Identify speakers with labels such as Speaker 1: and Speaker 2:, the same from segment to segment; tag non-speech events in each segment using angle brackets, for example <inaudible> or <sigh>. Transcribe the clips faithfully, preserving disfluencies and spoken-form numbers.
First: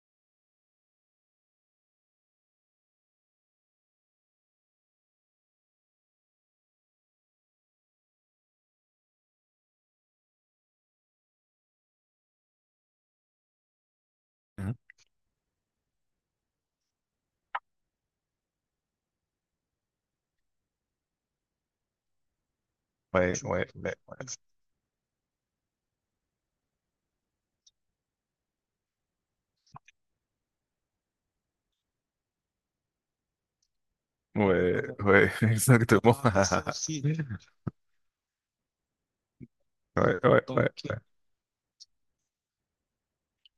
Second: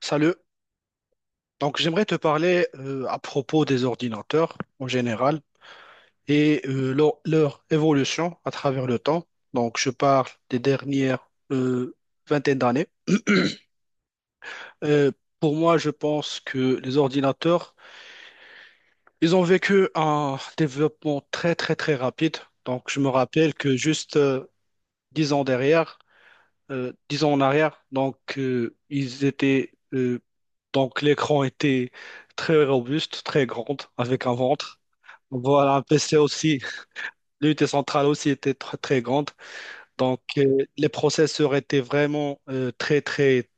Speaker 1: Salut. Donc, j'aimerais te parler euh, à propos des ordinateurs en général et euh, leur, leur évolution à travers le temps. Donc, je parle des dernières euh, vingtaines d'années.
Speaker 2: Mhm.
Speaker 1: Euh, pour moi, je pense que les ordinateurs, ils ont vécu un développement très, très, très rapide. Donc, je me
Speaker 2: Ouais,
Speaker 1: rappelle
Speaker 2: ouais,
Speaker 1: que
Speaker 2: ouais,
Speaker 1: juste
Speaker 2: ouais,
Speaker 1: euh, dix ans derrière, euh, dix ans en arrière, donc, euh, ils étaient, euh, donc, l'écran était très robuste, très grand, avec un ventre.
Speaker 2: ouais, <laughs>
Speaker 1: Voilà, un P C
Speaker 2: exactement.
Speaker 1: aussi, <laughs>
Speaker 2: <laughs>
Speaker 1: l'unité centrale aussi était tr- très grande.
Speaker 2: Ouais,
Speaker 1: Donc,
Speaker 2: ouais,
Speaker 1: euh,
Speaker 2: ouais,
Speaker 1: les
Speaker 2: ouais.
Speaker 1: processeurs étaient vraiment euh, très, très,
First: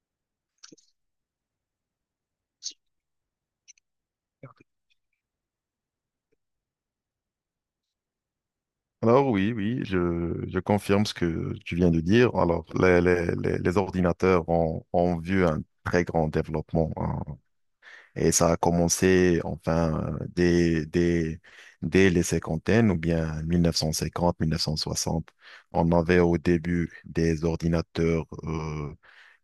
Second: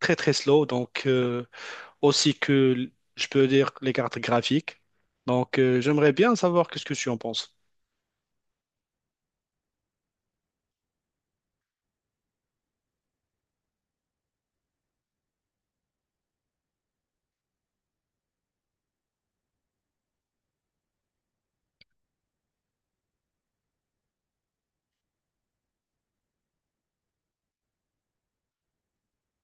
Speaker 1: très, très slow. Donc, euh, aussi que, l- je peux dire, les cartes graphiques. Donc, euh, j'aimerais bien savoir qu'est-ce que tu en penses.
Speaker 2: Alors oui, oui, je, je confirme ce que tu viens de dire. Alors, les, les, les, les ordinateurs ont, ont vu un très grand développement, hein. Et ça a commencé, enfin, euh, dès, dès, dès les cinquantaines ou bien mille neuf cent cinquante, mille neuf cent soixante. On avait au début des ordinateurs euh,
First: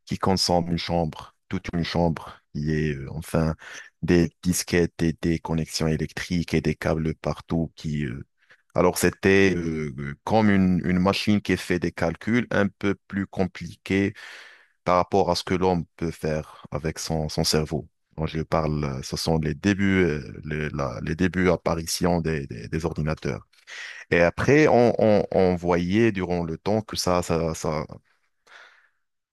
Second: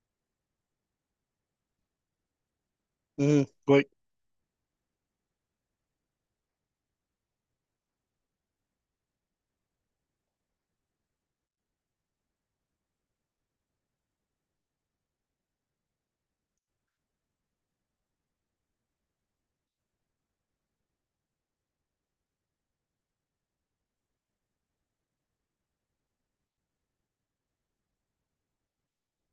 Speaker 2: qui consomme une chambre, toute une chambre. Il y a euh,
Speaker 1: Mhm,
Speaker 2: enfin
Speaker 1: oui,
Speaker 2: des disquettes et des connexions électriques et des câbles partout qui... euh, Alors c'était euh, euh, comme une, une machine qui fait des calculs un peu plus compliqués par rapport à ce que l'homme peut faire avec son, son cerveau. Quand je parle, euh, ce sont les débuts, euh, les, la- les débuts apparition des, des, des ordinateurs. Et après, on, on, on voyait durant le temps que ça, ça, ça,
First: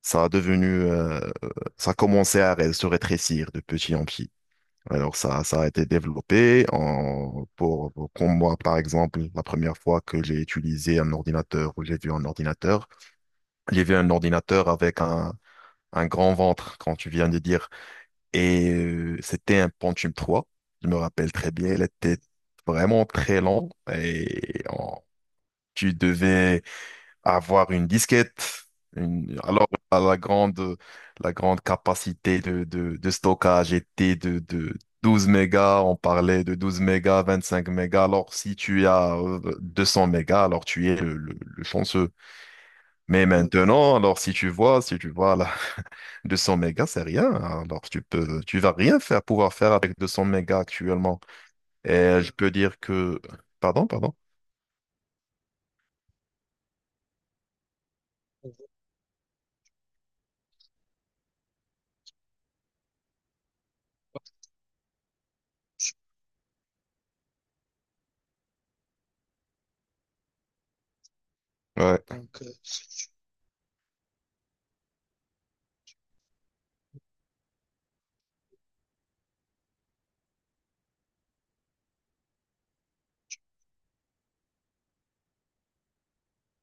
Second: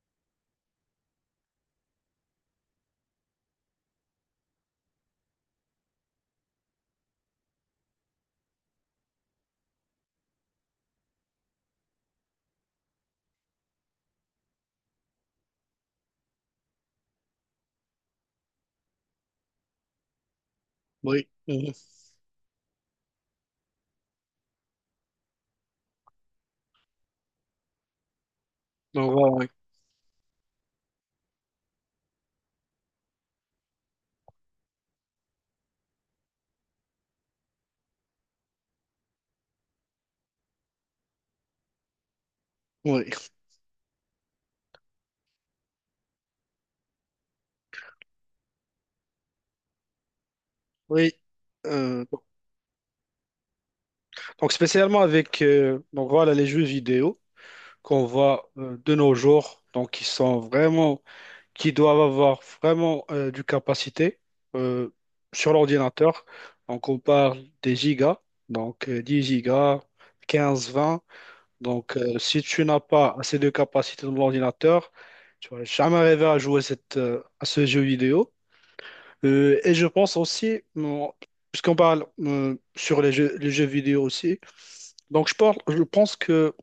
Speaker 2: ça a devenu, euh, ça commençait à ré- se rétrécir de petit en petit. Alors ça, ça a été développé en, pour, pour pour moi, par exemple, la première fois que j'ai utilisé un ordinateur ou j'ai vu un ordinateur, j'ai vu un ordinateur avec un, un grand ventre, quand tu viens de dire, et euh, c'était un Pentium trois. Je me
Speaker 1: oui,
Speaker 2: rappelle très
Speaker 1: mhm.
Speaker 2: bien, il était vraiment très lent et on- tu devais avoir une disquette,
Speaker 1: Donc, voilà,
Speaker 2: une-
Speaker 1: oui.
Speaker 2: alors la, la grande, la grande capacité de, de, de stockage était de, de douze mégas, on parlait de douze mégas, vingt-cinq mégas, alors si tu as euh, deux cents mégas, alors tu es le, le- le chanceux.
Speaker 1: Oui,
Speaker 2: Mais ouais. Maintenant, alors si tu vois, si tu vois là, <laughs> deux cents mégas, c'est rien, alors tu peux, tu vas rien faire, pouvoir faire avec deux cents mégas
Speaker 1: oui.
Speaker 2: actuellement.
Speaker 1: Euh,
Speaker 2: Et je peux dire que, pardon, pardon,
Speaker 1: donc, Spécialement avec euh, donc, voilà, les jeux vidéo qu'on voit euh, de nos jours. Donc, ils sont vraiment qui doivent avoir vraiment euh, du capacité euh, sur l'ordinateur. Donc, on parle des gigas, donc euh, dix gigas, quinze, vingt. Donc,
Speaker 2: Ouais,
Speaker 1: euh, si tu n'as pas assez de capacité dans l'ordinateur, tu vas jamais arriver à jouer cette, euh, à ce jeu vidéo. Euh, et je pense aussi, bon, puisqu'on parle euh, sur les jeux, les jeux vidéo aussi, donc je parle, je pense que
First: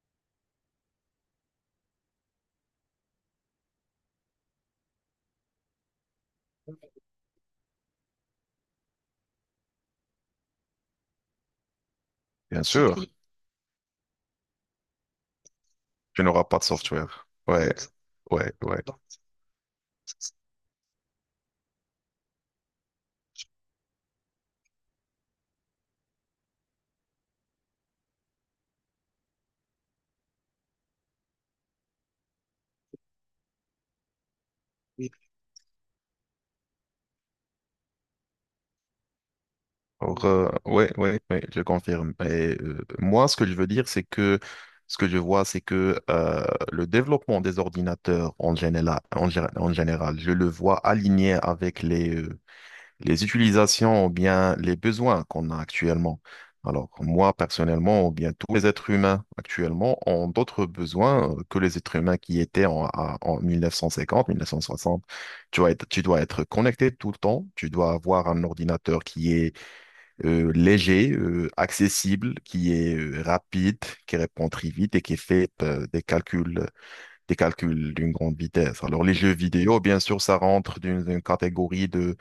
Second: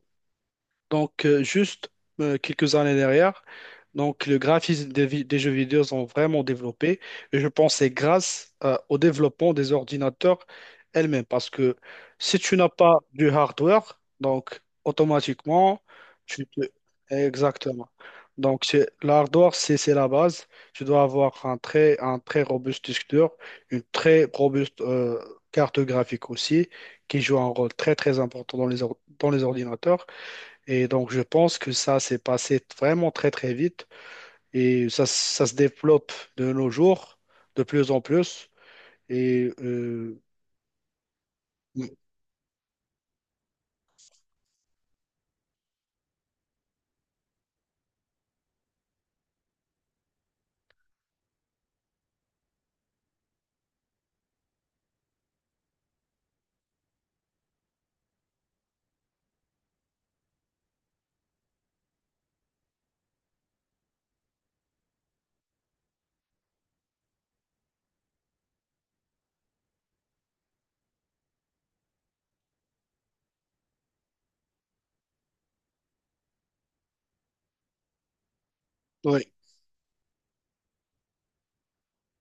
Speaker 1: donc, euh, juste euh, quelques années derrière, donc le graphisme des, vi- des jeux vidéo ont vraiment développé. Et je pense que c'est grâce euh, au développement des ordinateurs elles-mêmes. Parce que si tu
Speaker 2: bien
Speaker 1: n'as
Speaker 2: sûr,
Speaker 1: pas du hardware, donc automatiquement,
Speaker 2: tu
Speaker 1: tu
Speaker 2: n'auras pas
Speaker 1: te...
Speaker 2: de software. Ouais,
Speaker 1: Exactement.
Speaker 2: ouais,
Speaker 1: Donc,
Speaker 2: ouais.
Speaker 1: c'est- l'hardware, c'est c'est la base. Tu dois avoir un très, un très robuste disque dur, une très robuste euh, carte graphique aussi, qui joue un rôle très, très important dans les, or- dans les ordinateurs. Et donc, je pense que ça s'est passé vraiment très, très vite et ça, ça se développe de nos jours de plus en plus. Et euh,
Speaker 2: Or, euh, ouais, ouais, ouais, je
Speaker 1: oui,
Speaker 2: confirme. Et, euh, moi, ce que je veux dire, c'est que ce que je vois, c'est que euh, le développement des ordinateurs en général, en, gé- en général, je le vois aligné avec les, euh, les utilisations ou bien les besoins qu'on a actuellement. Alors, moi, personnellement, ou bien tous les êtres humains actuellement ont d'autres besoins euh, que les êtres humains qui étaient en, à- en mille neuf cent cinquante, mille neuf cent soixante. Tu dois être, tu dois être connecté tout le temps, tu dois avoir un ordinateur qui est euh, léger, euh, accessible, qui est euh, rapide, qui répond très vite et qui fait euh, des calculs, des calculs d'une grande vitesse. Alors les jeux vidéo, bien sûr, ça rentre dans une catégorie de,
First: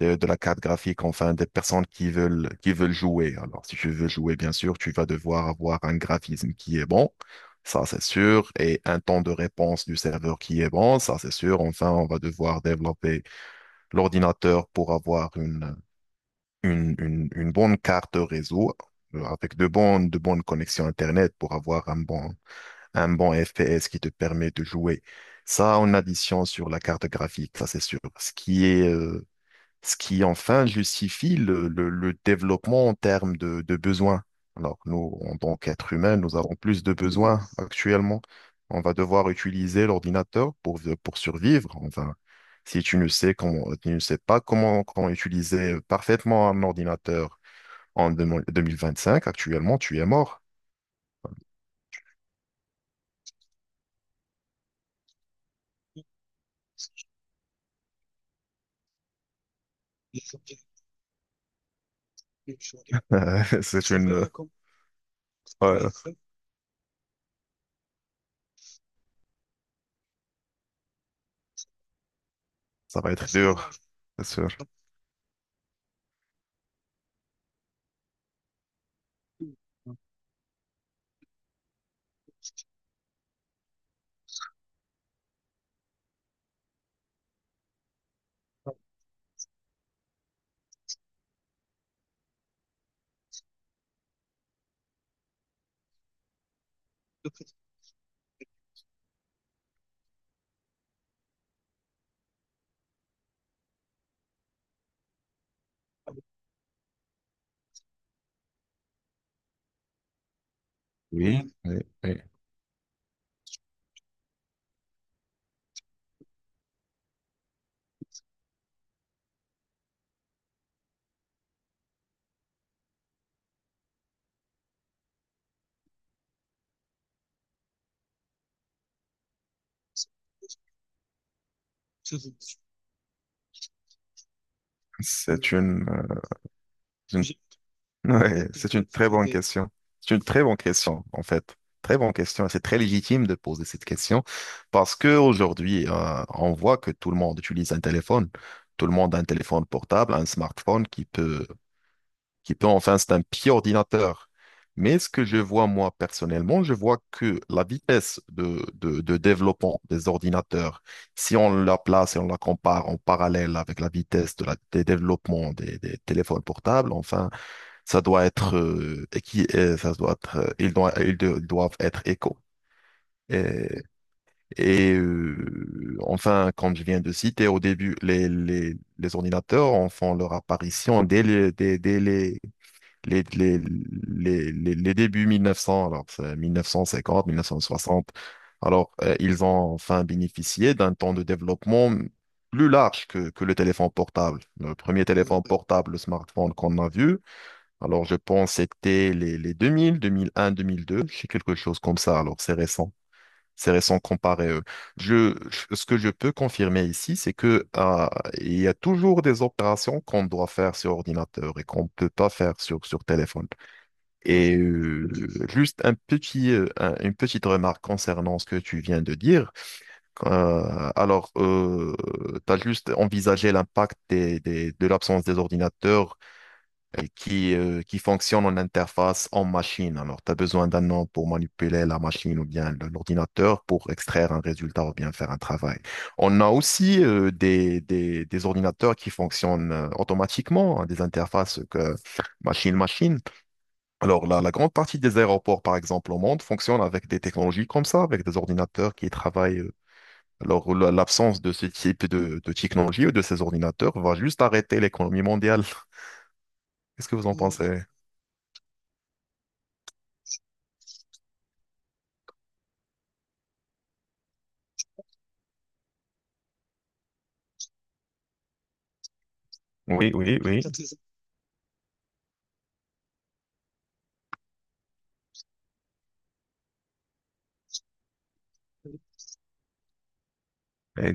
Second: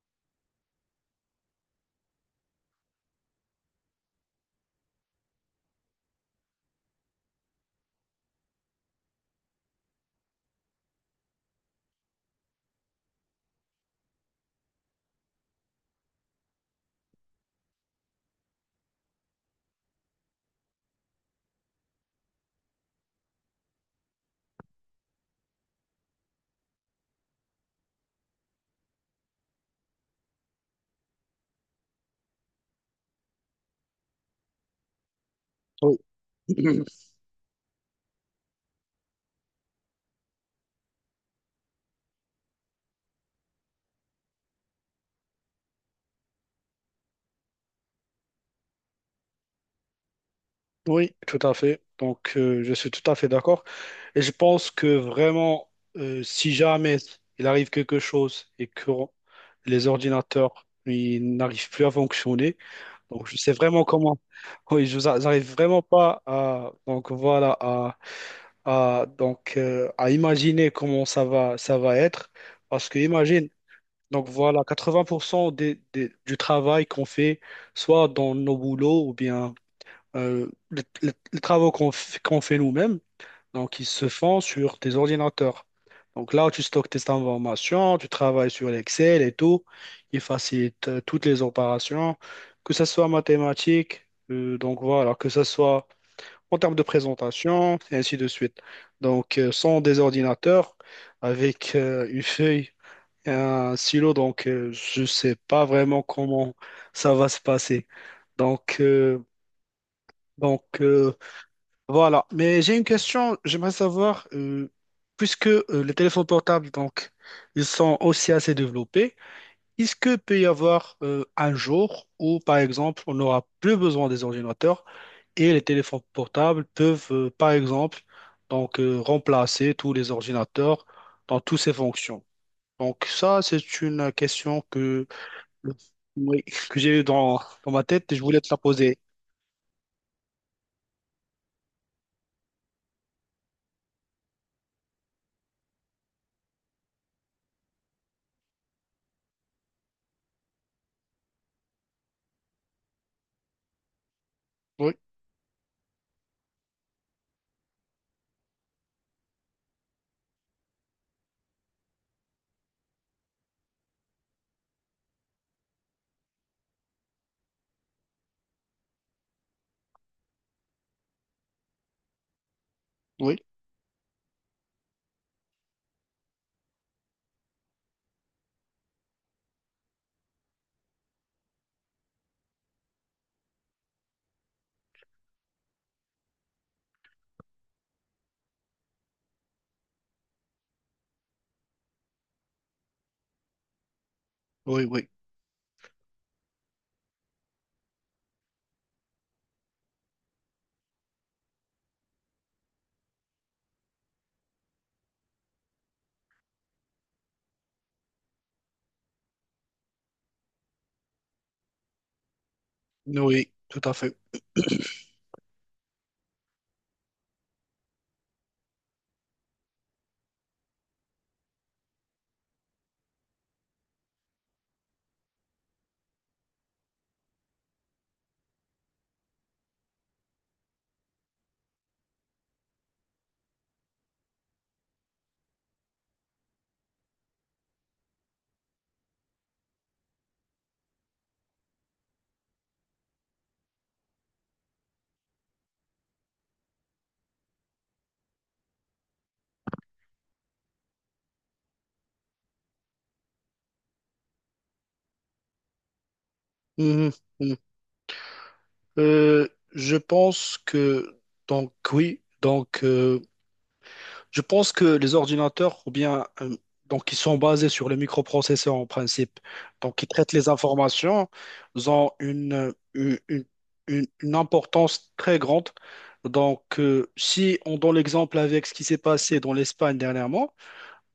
Speaker 2: de, de la carte graphique, enfin des personnes qui veulent, qui veulent jouer. Alors si tu veux jouer, bien sûr, tu vas devoir avoir un graphisme qui est bon. Ça, c'est sûr. Et un temps de réponse du serveur qui est bon. Ça, c'est sûr. Enfin, on va devoir développer l'ordinateur pour avoir une, une, une- une bonne carte réseau euh, avec de bonnes, de bonnes connexions Internet pour avoir un bon, un bon F P S qui te permet de jouer. Ça en addition sur la carte graphique, ça c'est sûr. Ce qui est, euh, ce qui enfin justifie le, le- le développement en termes de, de besoins. Alors nous, en tant qu'êtres
Speaker 1: oui,
Speaker 2: humains, nous avons plus
Speaker 1: <clears throat>
Speaker 2: de besoins actuellement. On va devoir utiliser l'ordinateur pour, pour survivre. Enfin, si tu ne sais comment, tu ne sais pas comment, comment utiliser parfaitement un ordinateur en deux- 2025, actuellement, tu es mort.
Speaker 1: oui, tout à fait. Donc, euh, je suis tout à fait d'accord. Et je pense que vraiment, euh, si jamais il arrive quelque chose et que les ordinateurs ils n'arrivent plus à fonctionner, donc je sais
Speaker 2: <laughs>
Speaker 1: vraiment
Speaker 2: C'est
Speaker 1: comment.
Speaker 2: une...
Speaker 1: <laughs> Oui, je n'arrive vraiment
Speaker 2: Ouais,
Speaker 1: pas à. Donc, voilà, à à, donc, euh, à imaginer comment ça va, ça va être. Parce que
Speaker 2: ça va être
Speaker 1: imagine,
Speaker 2: dur, c'est
Speaker 1: donc
Speaker 2: sûr.
Speaker 1: voilà, quatre-vingts pour cent des, des- du travail qu'on fait, soit dans nos boulots ou bien euh, les, les- les travaux qu'on f- qu'on fait nous-mêmes, donc ils se font sur des ordinateurs. Donc là, tu stockes tes informations, tu travailles sur l'Excel et tout. Il facilite euh, toutes les opérations, que ce soit mathématiques, euh, donc voilà, que ce soit en termes de présentation, et ainsi de suite. Donc, euh, sans des ordinateurs, avec euh, une feuille et un stylo, donc euh, je ne sais pas vraiment comment ça va se passer. Donc, euh, donc euh,
Speaker 2: Oui, oui. Oui.
Speaker 1: voilà. Mais j'ai une question, j'aimerais savoir, euh, puisque euh, les téléphones portables, donc, ils sont aussi assez développés, est-ce que peut y avoir euh, un jour où, par exemple, on n'aura plus besoin des ordinateurs? Et les téléphones portables peuvent, euh, par exemple, donc, euh, remplacer tous les ordinateurs dans toutes ces fonctions. Donc ça, c'est une question que,
Speaker 2: C'est une, euh,
Speaker 1: oui, que j'ai eu
Speaker 2: une
Speaker 1: dans, dans ma tête et je voulais te
Speaker 2: ouais,
Speaker 1: la
Speaker 2: c'est une
Speaker 1: poser.
Speaker 2: très bonne question. C'est une très bonne question, en fait. Très bonne question. C'est très légitime de poser cette question parce que aujourd'hui, euh, on voit que tout le monde utilise un téléphone. Tout le monde a un téléphone portable, un smartphone qui peut, qui peut, enfin, c'est un petit ordinateur.
Speaker 1: Oui,
Speaker 2: Mais ce que je vois, moi, personnellement, je vois que la vitesse de, de, de développement des ordinateurs, si on la place et on la compare en parallèle avec la vitesse de la, des développements des des téléphones portables, enfin, ça doit être euh, et qui euh, ça doit être, euh, ils doivent, ils de- ils doivent être éco.
Speaker 1: oui,
Speaker 2: Et, et, euh, enfin, comme je viens de citer au début, les, les, les ordinateurs en font leur apparition dès les, dès, dès les, les, les, les, les, les débuts mille neuf cents, alors c'est mille neuf cent cinquante, mille neuf cent soixante. Alors, euh, ils ont enfin bénéficié d'un temps de développement plus large que, que le téléphone portable. Le
Speaker 1: oui,
Speaker 2: premier
Speaker 1: oui,
Speaker 2: téléphone portable, le smartphone qu'on a vu, alors, je pense que c'était les, les deux mille, deux mille un, deux mille deux, c'est quelque chose comme ça. Alors, c'est récent. C'est récent comparé à eux. Je, je- ce que je peux confirmer ici, c'est que, ah, il y a toujours des opérations qu'on doit faire sur ordinateur et qu'on ne peut pas faire sur, sur téléphone.
Speaker 1: oui, tout à fait.
Speaker 2: Et euh, juste un petit, euh, un- une petite remarque concernant ce que tu viens de dire. Euh, alors, euh, tu as juste envisagé l'impact des, des- de l'absence des ordinateurs et qui, euh, qui fonctionne en interface en machine. Alors, tu as besoin d'un nom pour manipuler la machine ou bien le- l'ordinateur pour extraire un résultat ou bien faire un travail. On a aussi euh, des, des, des ordinateurs qui fonctionnent euh, automatiquement, hein, des interfaces que machine-machine. Alors, la, la grande partie des aéroports, par exemple, au monde, fonctionnent avec des technologies comme ça, avec des ordinateurs qui travaillent. euh, Alors, la- l'absence de ce type de, de technologie ou de ces ordinateurs va juste arrêter l'économie mondiale. <laughs> Qu'est-ce
Speaker 1: Mhm,
Speaker 2: que vous en
Speaker 1: mhm.
Speaker 2: pensez?
Speaker 1: Euh, je pense que, donc oui, donc euh, je pense que les ordinateurs, ou bien, euh, donc, ils sont basés sur les microprocesseurs en principe. Donc, ils
Speaker 2: Oui,
Speaker 1: traitent
Speaker 2: oui,
Speaker 1: les
Speaker 2: oui.
Speaker 1: informations, ils ont une, euh, une, une- une- une importance très grande. Donc, euh, si on donne l'exemple avec ce qui s'est passé dans l'Espagne dernièrement,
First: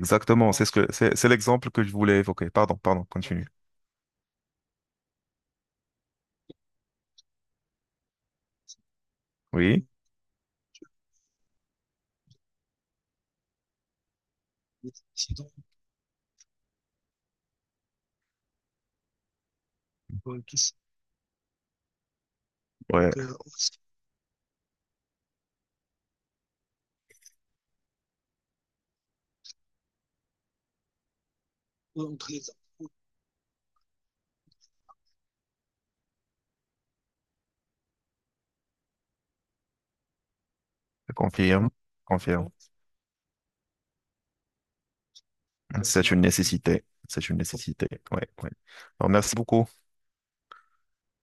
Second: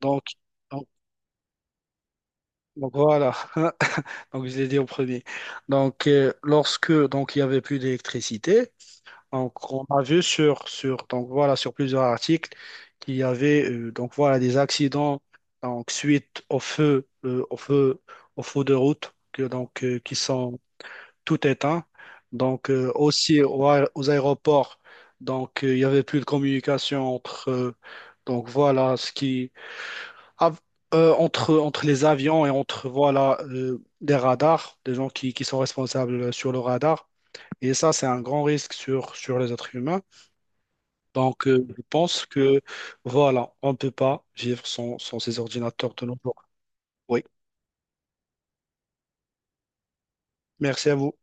Speaker 1: donc,
Speaker 2: C'est ce que
Speaker 1: donc,
Speaker 2: c'est c'est l'exemple que je voulais évoquer. Pardon,
Speaker 1: donc
Speaker 2: pardon,
Speaker 1: voilà,
Speaker 2: continue.
Speaker 1: <laughs> donc je l'ai dit au premier. Donc, euh, lorsque donc il y avait plus d'électricité, donc, on
Speaker 2: Oui,
Speaker 1: a vu sur, sur, donc voilà, sur plusieurs articles qu'il y avait euh, donc voilà, des accidents donc, suite au feu, euh, au feu, au feu de route que, donc, euh, qui sont tout éteints. Donc, euh,
Speaker 2: ouais,
Speaker 1: aussi au aé- aux aéroports, donc, euh, il y avait plus de communication entre, euh, donc, voilà, ce qui, av- euh, entre, entre les avions et entre voilà, euh, des radars, des gens qui, qui sont responsables sur le radar. Et ça, c'est un grand risque sur, sur les êtres humains.
Speaker 2: je
Speaker 1: Donc, euh,
Speaker 2: confirme,
Speaker 1: je pense
Speaker 2: confirme.
Speaker 1: que voilà, on ne peut pas vivre sans, sans ces ordinateurs de
Speaker 2: C'est
Speaker 1: nos
Speaker 2: une
Speaker 1: jours.
Speaker 2: nécessité.
Speaker 1: Oui,
Speaker 2: C'est une nécessité. Ouais, ouais. Alors, merci beaucoup.
Speaker 1: merci à vous.